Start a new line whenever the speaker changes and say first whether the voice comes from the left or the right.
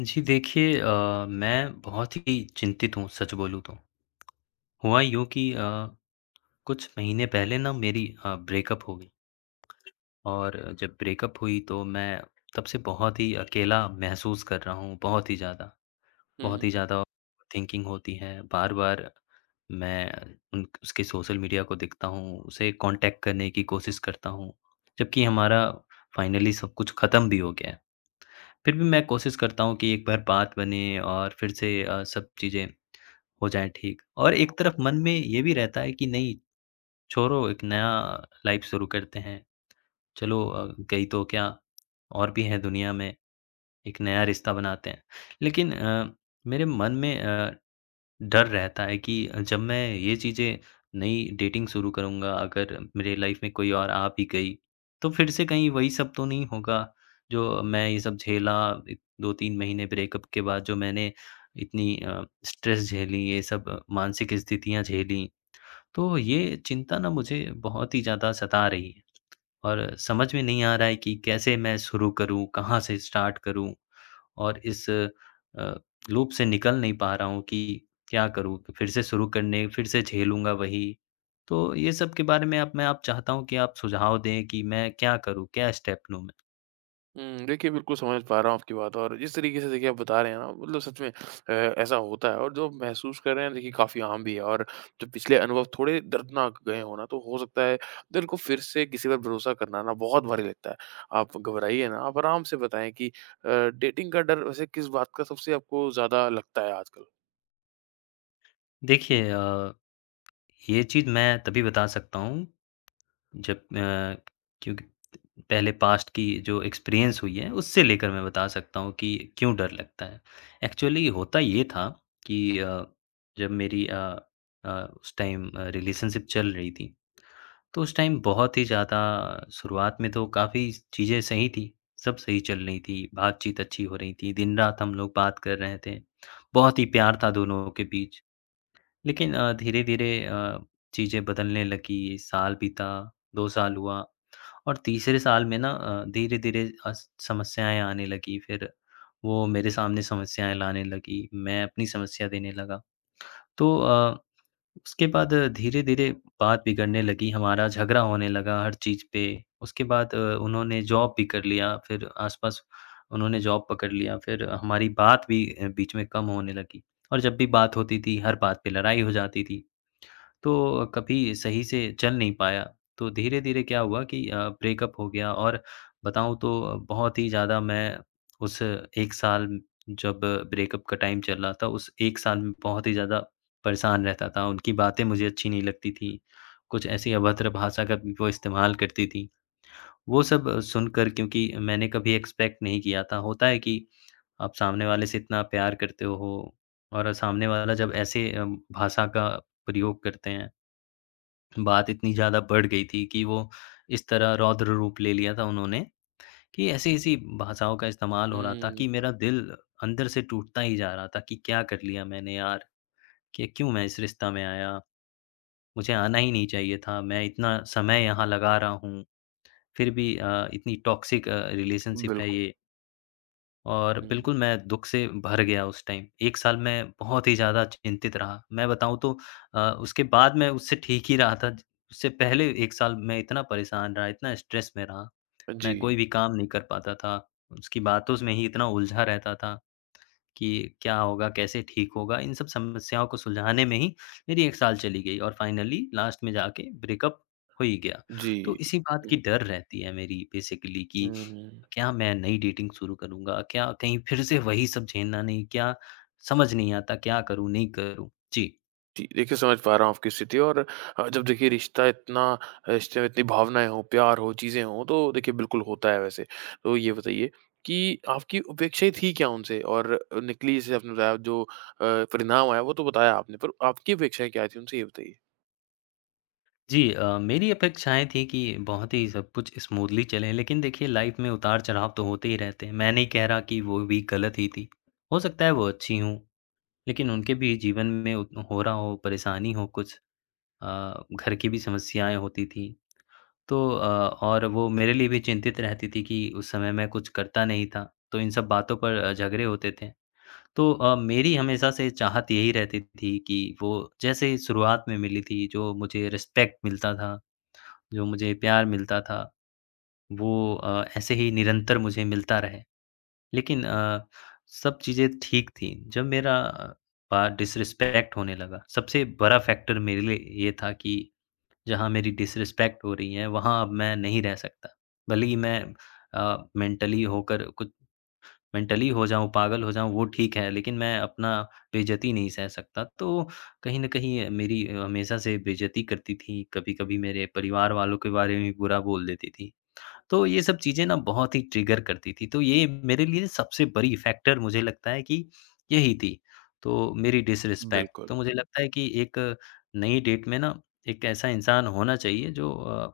left: जी देखिए मैं बहुत ही चिंतित हूँ सच बोलूँ तो। हुआ यूँ कि कुछ महीने पहले ना मेरी ब्रेकअप हो गई और जब ब्रेकअप हुई तो मैं तब से बहुत ही अकेला महसूस कर रहा हूँ, बहुत ही ज़्यादा।
right: हुँ,
left: बहुत ही
right: हुँ।
left: ज़्यादा थिंकिंग होती है, बार-बार मैं उन उसके सोशल मीडिया को देखता हूँ, उसे कॉन्टैक्ट करने की कोशिश करता हूँ, जबकि हमारा फाइनली सब कुछ ख़त्म भी हो गया है। फिर भी मैं कोशिश करता हूँ कि एक बार बात बने और फिर से सब चीज़ें हो जाएँ ठीक। और एक तरफ मन में ये भी रहता है कि नहीं छोड़ो एक नया लाइफ़ शुरू करते हैं। चलो गई तो क्या, और भी है दुनिया में, एक नया रिश्ता बनाते हैं। लेकिन मेरे मन में डर रहता है कि जब मैं ये चीज़ें नई डेटिंग शुरू करूँगा, अगर मेरे लाइफ़ में कोई और आ भी गई, तो फिर से कहीं वही सब तो नहीं होगा, जो मैं ये सब झेला इ 2-3 महीने ब्रेकअप के बाद जो मैंने इतनी स्ट्रेस झेली, ये सब मानसिक स्थितियाँ झेलीं। तो ये चिंता ना मुझे बहुत ही ज़्यादा सता रही है और समझ में नहीं आ रहा है कि कैसे मैं शुरू करूँ, कहाँ से स्टार्ट करूँ? और इस अ, लूप से निकल नहीं पा रहा हूँ कि क्या करूँ? फिर से शुरू करने फिर से झेलूँगा वही। तो ये सब के बारे में अब मैं आप चाहता हूँ कि आप सुझाव दें कि मैं क्या करूँ? क्या स्टेप लूँ मैं?
right: हुँ, देखिए बिल्कुल समझ पा रहा हूँ आपकी बात और जिस तरीके से देखिए आप बता रहे हैं ना मतलब सच में ऐसा होता है और जो महसूस कर रहे हैं देखिए काफ़ी आम भी है और जो पिछले अनुभव थोड़े दर्दनाक गए हो ना तो हो सकता है दिल को फिर से किसी पर भरोसा करना ना बहुत भारी लगता है। आप घबराइए ना, आप आराम से बताएँ कि डेटिंग का डर वैसे किस बात का सबसे आपको ज़्यादा लगता है आजकल?
left: देखिए ये चीज़ मैं तभी बता सकता हूँ जब क्योंकि पहले पास्ट की जो एक्सपीरियंस हुई है उससे लेकर मैं बता सकता हूँ कि क्यों डर लगता है। एक्चुअली होता ये था कि जब मेरी अ, उस टाइम रिलेशनशिप चल रही थी, तो उस टाइम बहुत ही ज़्यादा शुरुआत में तो काफ़ी चीज़ें सही थी, सब सही चल रही थी, बातचीत अच्छी हो रही थी, दिन-रात हम लोग बात कर रहे थे, बहुत ही प्यार था दोनों के बीच। लेकिन धीरे-धीरे चीज़ें बदलने लगी, साल बीता, 2 साल हुआ और तीसरे साल में ना धीरे-धीरे अस समस्याएँ आने लगी, फिर वो मेरे सामने समस्याएँ लाने लगी, मैं अपनी समस्या देने लगा। तो अ उसके बाद धीरे-धीरे बात बिगड़ने लगी, हमारा झगड़ा होने लगा हर चीज़ पे। उसके बाद उन्होंने जॉब भी कर लिया, फिर आस-पास उन्होंने जॉब पकड़ लिया, फिर हमारी बात भी बीच में कम होने लगी और जब भी बात होती थी, हर बात पे लड़ाई हो जाती थी। तो कभी सही से चल नहीं पाया, तो धीरे-धीरे क्या हुआ कि ब्रेकअप हो गया और बताऊँ तो बहुत ही ज़्यादा मैं उस 1 साल जब ब्रेकअप का टाइम चल रहा था, उस 1 साल में बहुत ही ज़्यादा परेशान रहता था। उनकी बातें मुझे अच्छी नहीं लगती थीं, कुछ ऐसी अभद्र भाषा का भी वो इस्तेमाल करती थीं। वो सब सुनकर क्योंकि मैंने कभी एक्सपेक्ट नहीं किया था, होता है कि आप सामने वाले से इतना प्यार करते हो और सामने वाला जब ऐसे भाषा का प्रयोग करते हैं, बात इतनी ज़्यादा बढ़ गई थी कि वो इस तरह रौद्र रूप ले लिया था उन्होंने कि ऐसी-ऐसी भाषाओं का इस्तेमाल हो रहा था
right: हुँ,
left: कि मेरा दिल अंदर से टूटता ही जा रहा था कि क्या कर लिया मैंने यार, कि क्यों मैं इस रिश्ता में आया, मुझे आना ही नहीं चाहिए था, मैं इतना समय यहाँ लगा रहा हूँ, फिर भी इतनी टॉक्सिक रिलेशनशिप है
right: बिल्कुल।
left: ये। और
right: हुँ,
left: बिल्कुल मैं दुःख से भर गया उस टाइम। 1 साल मैं बहुत ही ज़्यादा चिंतित रहा। मैं बताऊँ तो उसके बाद मैं उससे ठीक ही रहा था। ज उससे पहले 1 साल मैं इतना परेशान रहा, इतना स्ट्रेस में रहा, मैं
right: जी,
left: कोई भी काम नहीं कर पाता था। उसकी बातों में ही इतना उलझा रहता था कि क्या होगा, कैसे ठीक होगा? इन सब समस्याओं को सुलझाने में ही मेरी 1 साल चली गई और फाइनली लास्ट में जाके ब्रेकअप हो ही गया।
right: जी।
left: तो इसी बात की
right: हुँ,
left: डर रहती है मेरी बेसिकली कि
right: हुँ, हुँ।
left: क्या मैं नई डेटिंग शुरू करूँगा? क्या कहीं फिर से वही सब झेलना नहीं? क्या समझ नहीं आता क्या करूँ, नहीं करूँ? जी।
right: जी, देखिए समझ पा रहा हूँ आपकी स्थिति और जब देखिए रिश्ता इतना रिश्ते में इतनी भावनाएँ हों, प्यार हो, चीज़ें हों, तो देखिए बिल्कुल होता है वैसे। तो ये बताइए कि आपकी अपेक्षाएँ थी क्या उनसे? और निकली जैसे आपने बताया जो परिणाम आया वो तो बताया आपने, पर आपकी अपेक्षाएँ क्या थी उनसे ये बताइए?
left: जी मेरी अपेक्षाएँ थी कि बहुत ही सब कुछ स्मूथली चले, लेकिन देखिए लाइफ़ में उतार-चढ़ाव तो होते ही रहते हैं। मैं नहीं कह रहा कि वो भी गलत ही थी। हो सकता है वो अच्छी हों, लेकिन उनके भी जीवन में उत हो रहा हो, परेशानी हो कुछ, अ, घर की भी समस्याएँ होती थी। तो और वो मेरे लिए भी चिंतित रहती थी कि उस समय मैं कुछ करता नहीं था। तो इन सब बातों पर झगड़े होते थे। तो मेरी हमेशा से चाहत यही रहती थी कि वो जैसे शुरुआत में मिली थी, जो मुझे रिस्पेक्ट मिलता था, जो मुझे प्यार मिलता था, वो ऐसे ही निरंतर मुझे मिलता रहे। लेकिन सब चीज़ें ठीक थी, जब मेरा अ, पा डिसरिस्पेक्ट होने लगा, सबसे बड़ा फैक्टर मेरे लिए ये था कि जहाँ मेरी डिसरिस्पेक्ट हो रही है, वहाँ अब मैं नहीं रह सकता। भले ही मैं अ, मेंटली होकर कुछ मेंटली हो जाऊँ, पागल हो जाऊँ वो ठीक है, लेकिन मैं अपना बेइज़्ज़ती नहीं सह सकता। तो कहीं न कहीं मेरी हमेशा से बेइज़्ज़ती करती थी, कभी-कभी मेरे परिवार वालों के बारे में भी बुरा बोल देती थी। तो ये सब चीज़ें ना बहुत ही ट्रिगर करती थी। तो ये मेरे लिए सबसे बड़ी फैक्टर मुझे लगता है कि यही थी, तो मेरी डिसरिस्पेक्ट।
right: बिल्कुल,
left: तो मुझे लगता है कि एक नई डेट में ना एक ऐसा इंसान होना चाहिए जो अ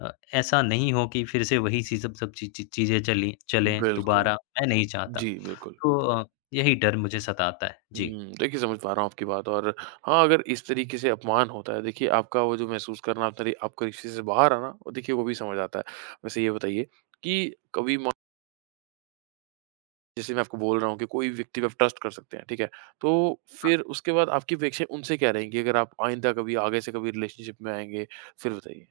left: अ, ऐसा नहीं हो कि फिर से वही सी सब सब ची ची चीज़ें चली चलें
right: बिल्कुल।
left: दोबारा, मैं नहीं चाहता।
right: जी, बिल्कुल।
left: तो यही डर मुझे सताता है। जी।
right: हुँ, देखिए समझ पा रहा हूँ आपकी बात और हाँ, अगर इस तरीके से अपमान होता है देखिए आपका वो जो महसूस करना आपका रिश्ते से बाहर आना, वो देखिए वो भी समझ आता है। वैसे ये बताइए कि कभी जैसे मैं आपको बोल रहा हूँ कि कोई व्यक्ति पे आप ट्रस्ट कर सकते हैं, ठीक है? तो फिर उसके बाद आपकी अपेक्षाएँ उनसे क्या रहेंगी अगर आप आइंदा कभी आगे से कभी रिलेशनशिप में आएँगे? फिर बताइए।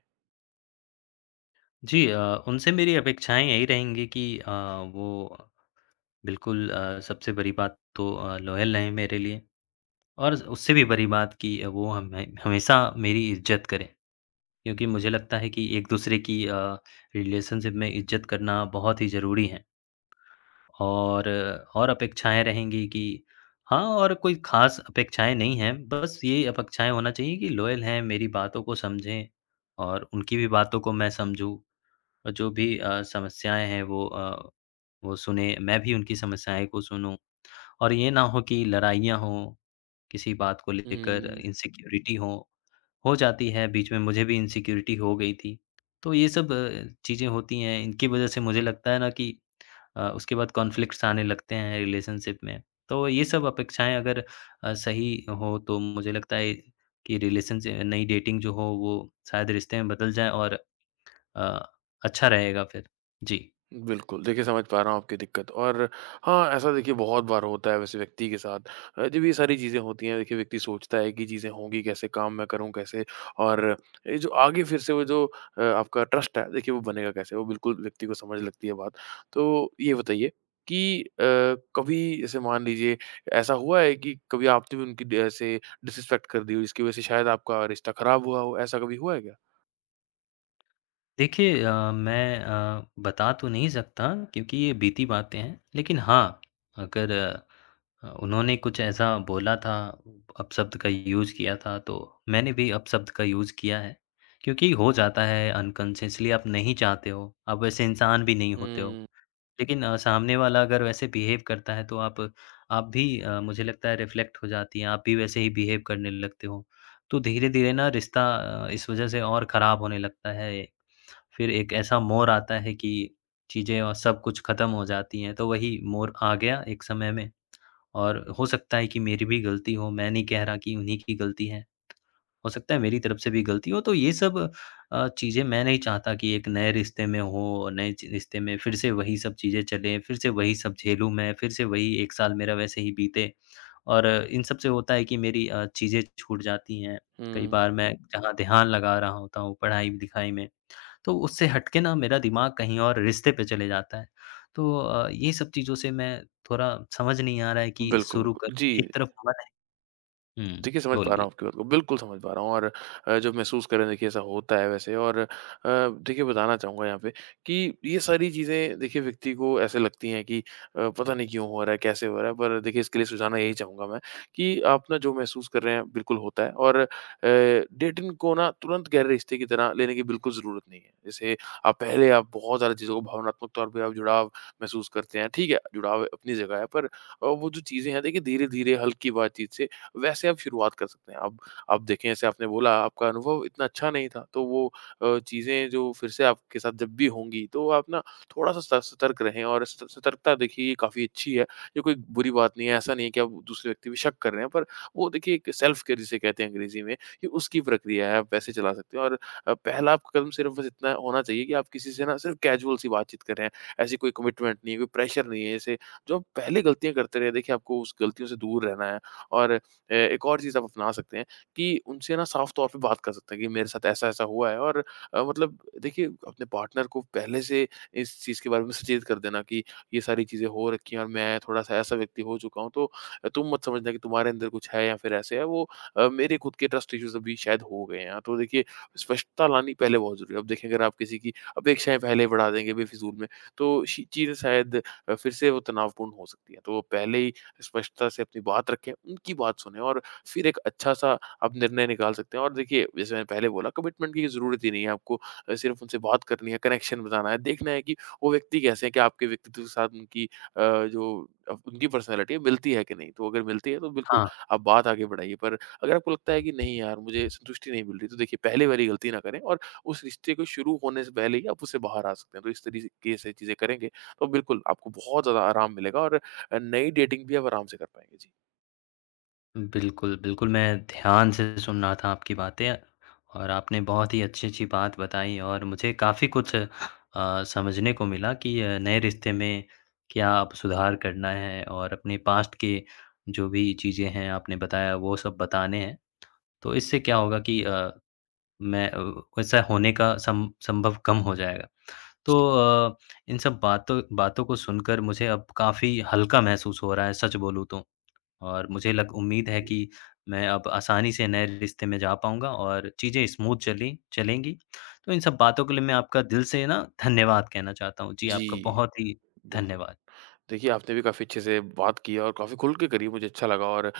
left: जी उनसे मेरी अपेक्षाएँ यही रहेंगी कि वो बिल्कुल सबसे बड़ी बात तो लॉयल रहें मेरे लिए और उससे भी बड़ी बात कि वो हमें हमेशा मेरी इज़्ज़त करें। क्योंकि मुझे लगता है कि एक-दूसरे की रिलेशनशिप में इज़्ज़त करना बहुत ही ज़रूरी है। और अपेक्षाएँ रहेंगी कि हाँ, और कोई ख़ास अपेक्षाएँ नहीं हैं, बस ये अपेक्षाएँ होना चाहिए कि लॉयल हैं, मेरी बातों को समझें और उनकी भी बातों को मैं समझूँ। और जो भी समस्याएँ हैं वो सुनें, मैं भी उनकी समस्याएँ को सुनूँ और ये ना हो कि लड़ाइयाँ हों, किसी बात को लेकर
right: हुँ,
left: इनसिक्योरिटी हो। हो जाती है, बीच में मुझे भी इनसिक्योरिटी हो गई थी। तो ये सब चीज़ें होती हैं, इनकी वज़ह से मुझे लगता है ना कि उसके बाद कॉन्फ्लिक्ट्स आने लगते हैं रिलेशनशिप में। तो ये सब अपेक्षाएँ अगर सही हो तो मुझे लगता है कि रिलेशनशि नई डेटिंग जो हो वो शायद रिश्ते में बदल जाए और अ, अच्छा रहेगा फिर। जी।
right: बिल्कुल, देखिए समझ पा रहा हूँ आपकी दिक्कत और हाँ, ऐसा देखिए बहुत बार होता है वैसे व्यक्ति के साथ। जब ये सारी चीज़ें होती हैं देखिए व्यक्ति सोचता है कि चीज़ें होंगी कैसे, काम मैं करूँ कैसे और ये जो आगे फिर से वो जो आपका ट्रस्ट है देखिए वो बनेगा कैसे? वो बिल्कुल व्यक्ति को समझ लगती है बात। तो ये बताइए कि कभी जैसे मान लीजिए ऐसा हुआ है कि कभी आपने भी उनकी ड ऐसे डिसरिस्पेक्ट कर दी हो जिसकी वज़ह से शायद आपका रिश्ता खराब हुआ हो, ऐसा कभी हुआ है क्या?
left: देखिए मैं बता तो नहीं सकता क्योंकि ये बीती बातें हैं। लेकिन हाँ, अगर उन्होंने कुछ ऐसा बोला था, अपशब्द का यूज़ किया था तो मैंने भी अपशब्द का यूज़ किया है। क्योंकि हो जाता है अनकॉन्शियसली आप नहीं चाहते हो, आप वैसे इंसान भी नहीं होते हो।
right: हुँ,
left: लेकिन सामने वाला अगर वैसे बिहेव करता है तो आप भी मुझे लगता है रिफ्लेक्ट हो जाती हैं, आप भी वैसे ही बिहेव करने लगते हो। तो धीरे-धीरे ना रिश्ता इस वज़ह से और ख़राब होने लगता है। फिर एक ऐसा मोड़ आता है कि चीज़ें और सब कुछ ख़त्म हो जाती हैं, तो वही मोड़ आ गया एक समय में और हो सकता है कि मेरी भी गलती हो, मैं नहीं कह रहा कि उन्हीं की गलती है। हो सकता है मेरी तरफ से भी गलती हो, तो ये सब चीज़ें मैं नहीं चाहता कि एक नए रिश्ते में हो, नए च रिश्ते में फिर से वही सब चीज़ें चलें, फिर से वही सब झेलूँ मैं, फिर से वही 1 साल मेरा वैसे ही बीते और इन सब से होता है कि मेरी चीज़ें छूट जाती हैं। कई
right: हुँ।
left: बार मैं जहाँ ध्यान लगा रहा होता हूँ पढ़ाई-लिखाई में तो उससे हट के ना मेरा दिमाग कहीं और रिश्ते पे चले जाता है। तो ये सब चीज़ों से मैं थोड़ा समझ नहीं आ रहा है कि
right: बिल्कुल,
left: शुरू कर,
right: बिल्कुल। जी।
left: एक तरफ मन है, हुँ,
right: देखिए, समझ पा रहा
left: बोलिए।
right: हूँ आपकी बात को, बिल्कुल समझ पा रहा हूँ और जो महसूस कर रहे हैं देखिए ऐसा होता है वैसे और देखिए बताना चाहूँगा यहाँ पे कि ये सारी चीज़ें देखिए व्यक्ति को ऐसे लगती हैं कि पता नहीं क्यों हो रहा है, कैसे हो रहा है? पर देखिए इसके लिए सुझाना यही चाहूँगा मैं कि आप ना जो महसूस कर रहे हैं बिल्कुल होता है और डेटिंग को ना तुरंत गहरे रिश्ते की तरह लेने की बिल्कुल ज़रूरत नहीं है। जैसे आप बहुत ज़्यादा चीज़ों को भावनात्मक तौर पे आप जुड़ाव महसूस करते हैं, ठीक है, जुड़ाव अपनी जगह है पर वो जो चीज़ें हैं देखिए धीरे-धीरे हल्की बातचीत से वैसे आप शुरुआत कर सकते हैं। अब देखें जैसे आपने बोला आपका अनुभव इतना अच्छा नहीं था, तो वो चीज़ें जो फिर से आपके साथ जब भी होंगी तो आप ना थोड़ा-सा स सतर्क रहें और स सतर्कता देखिए ये काफ़ी अच्छी है। ये कोई बुरी बात नहीं है, ऐसा नहीं है कि आप दूसरे व्यक्ति पे शक कर रहे हैं, पर वो देखिए एक सेल्फ केयर जिसे कहते हैं अंग्रेज़ी में, ये उसकी प्रक्रिया है, आप वैसे चला सकते हैं और पहला आपका कदम सिर्फ़ बस इतना होना चाहिए कि आप किसी से ना सिर्फ़ कैज़ुअल सी बातचीत कर रहे हैं। ऐसी कोई कमिटमेंट नहीं है, कोई प्रेशर नहीं है। जैसे जो आप पहले गलतियाँ करते रहे, देखिए आपको उस गलतियों से दूर रहना है और एक और चीज़ आप अपना सकते हैं कि उनसे ना साफ तौर पे बात कर सकते हैं कि मेरे साथ ऐसा-ऐसा हुआ है और मतलब देखिए अपने पार्टनर को पहले से इस चीज़ के बारे में सचेत कर देना कि ये सारी चीज़ें हो रखी हैं और मैं थोड़ा-सा ऐसा व्यक्ति हो चुका हूँ, तो तुम मत समझना कि तुम्हारे अंदर कुछ है या फिर ऐसे है वो मेरे खुद के ट्रस्ट इश्यूज़ अभी शायद हो गए हैं। तो देखिए स्पष्टता लानी पहले बहुत ज़रूरी है। अब देखिए अगर आप किसी की अपेक्षाएँ पहले बढ़ा देंगे बेफिज़ूल में, तो शी चीज़ें शायद फिर से वो तनावपूर्ण हो सकती हैं। तो पहले ही स्पष्टता से अपनी बात रखें, उनकी बात सुनें और फिर एक अच्छा-सा आप निर्णय निकाल सकते हैं और देखिए, जैसे मैंने पहले बोला कमिटमेंट की ज़रूरत ही नहीं है आपको सिर्फ़ उनसे बात करनी है, कनेक्शन बताना है, देखना है कि वो व्यक्ति कैसे हैं, क्या आपके व्यक्तित्व के साथ उनकी जो अप उनकी पर्सनैलिटी है, मिलती है कि नहीं? तो अगर मिलती है, तो बिल्कुल
left: हाँ,
right: आप बात आगे बढ़ाइए, पर अगर आपको लगता है कि नहीं यार, मुझे संतुष्टि नहीं मिल रही, तो देखिए पहले वाली गलती ना करें और उस रिश्ते को शुरू होने से पहले ही आप उससे बाहर आ सकते हैं। तो इस तरीके से चीज़ें करेंगे, तो बिल्कुल आपको बहुत ज़्यादा आराम मिलेगा और नई डेटिंग भी आप आराम से कर पाएँगे। जी।
left: बिल्कुल, बिल्कुल मैं ध्यान से सुन रहा था आपकी बातें और आपने बहुत ही अच्छी-अच्छी बात बताई और मुझे काफ़ी कुछ समझने को मिला कि नए रिश्ते में क्या अब सुधार करना है और अपने पास्ट के जो भी चीज़ें हैं आपने बताया वो सब बताने हैं। तो इससे क्या होगा कि मैं वैसा होने का सम संभव कम हो जाएगा। तो अ, इन सब बातों बातों को सुनकर मुझे अब काफ़ी हल्का महसूस हो रहा है सच बोलूँ तो। और मुझे लग उम्मीद है कि मैं अब आसानी से नए रिश्ते में जा पाऊँगा और चीज़ें स्मूथ चली चलेंगी। तो इन सब बातों के लिए मैं आपका दिल से ना धन्यवाद कहना चाहता हूँ। जी, आपका
right: जी,
left: बहुत ही
right: बिल्कुल।
left: धन्यवाद।
right: देखिए, आपने भी काफ़ी अच्छे से बात की और काफ़ी खुल के करी, मुझे अच्छा लगा और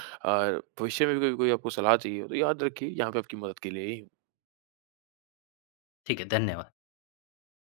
right: भविष्य में भी कभी कोई आपको सलाह चाहिए हो, तो याद रखिए यहाँ पे आपकी मदद के लिए ही हूँ।
left: ठीक है, धन्यवाद।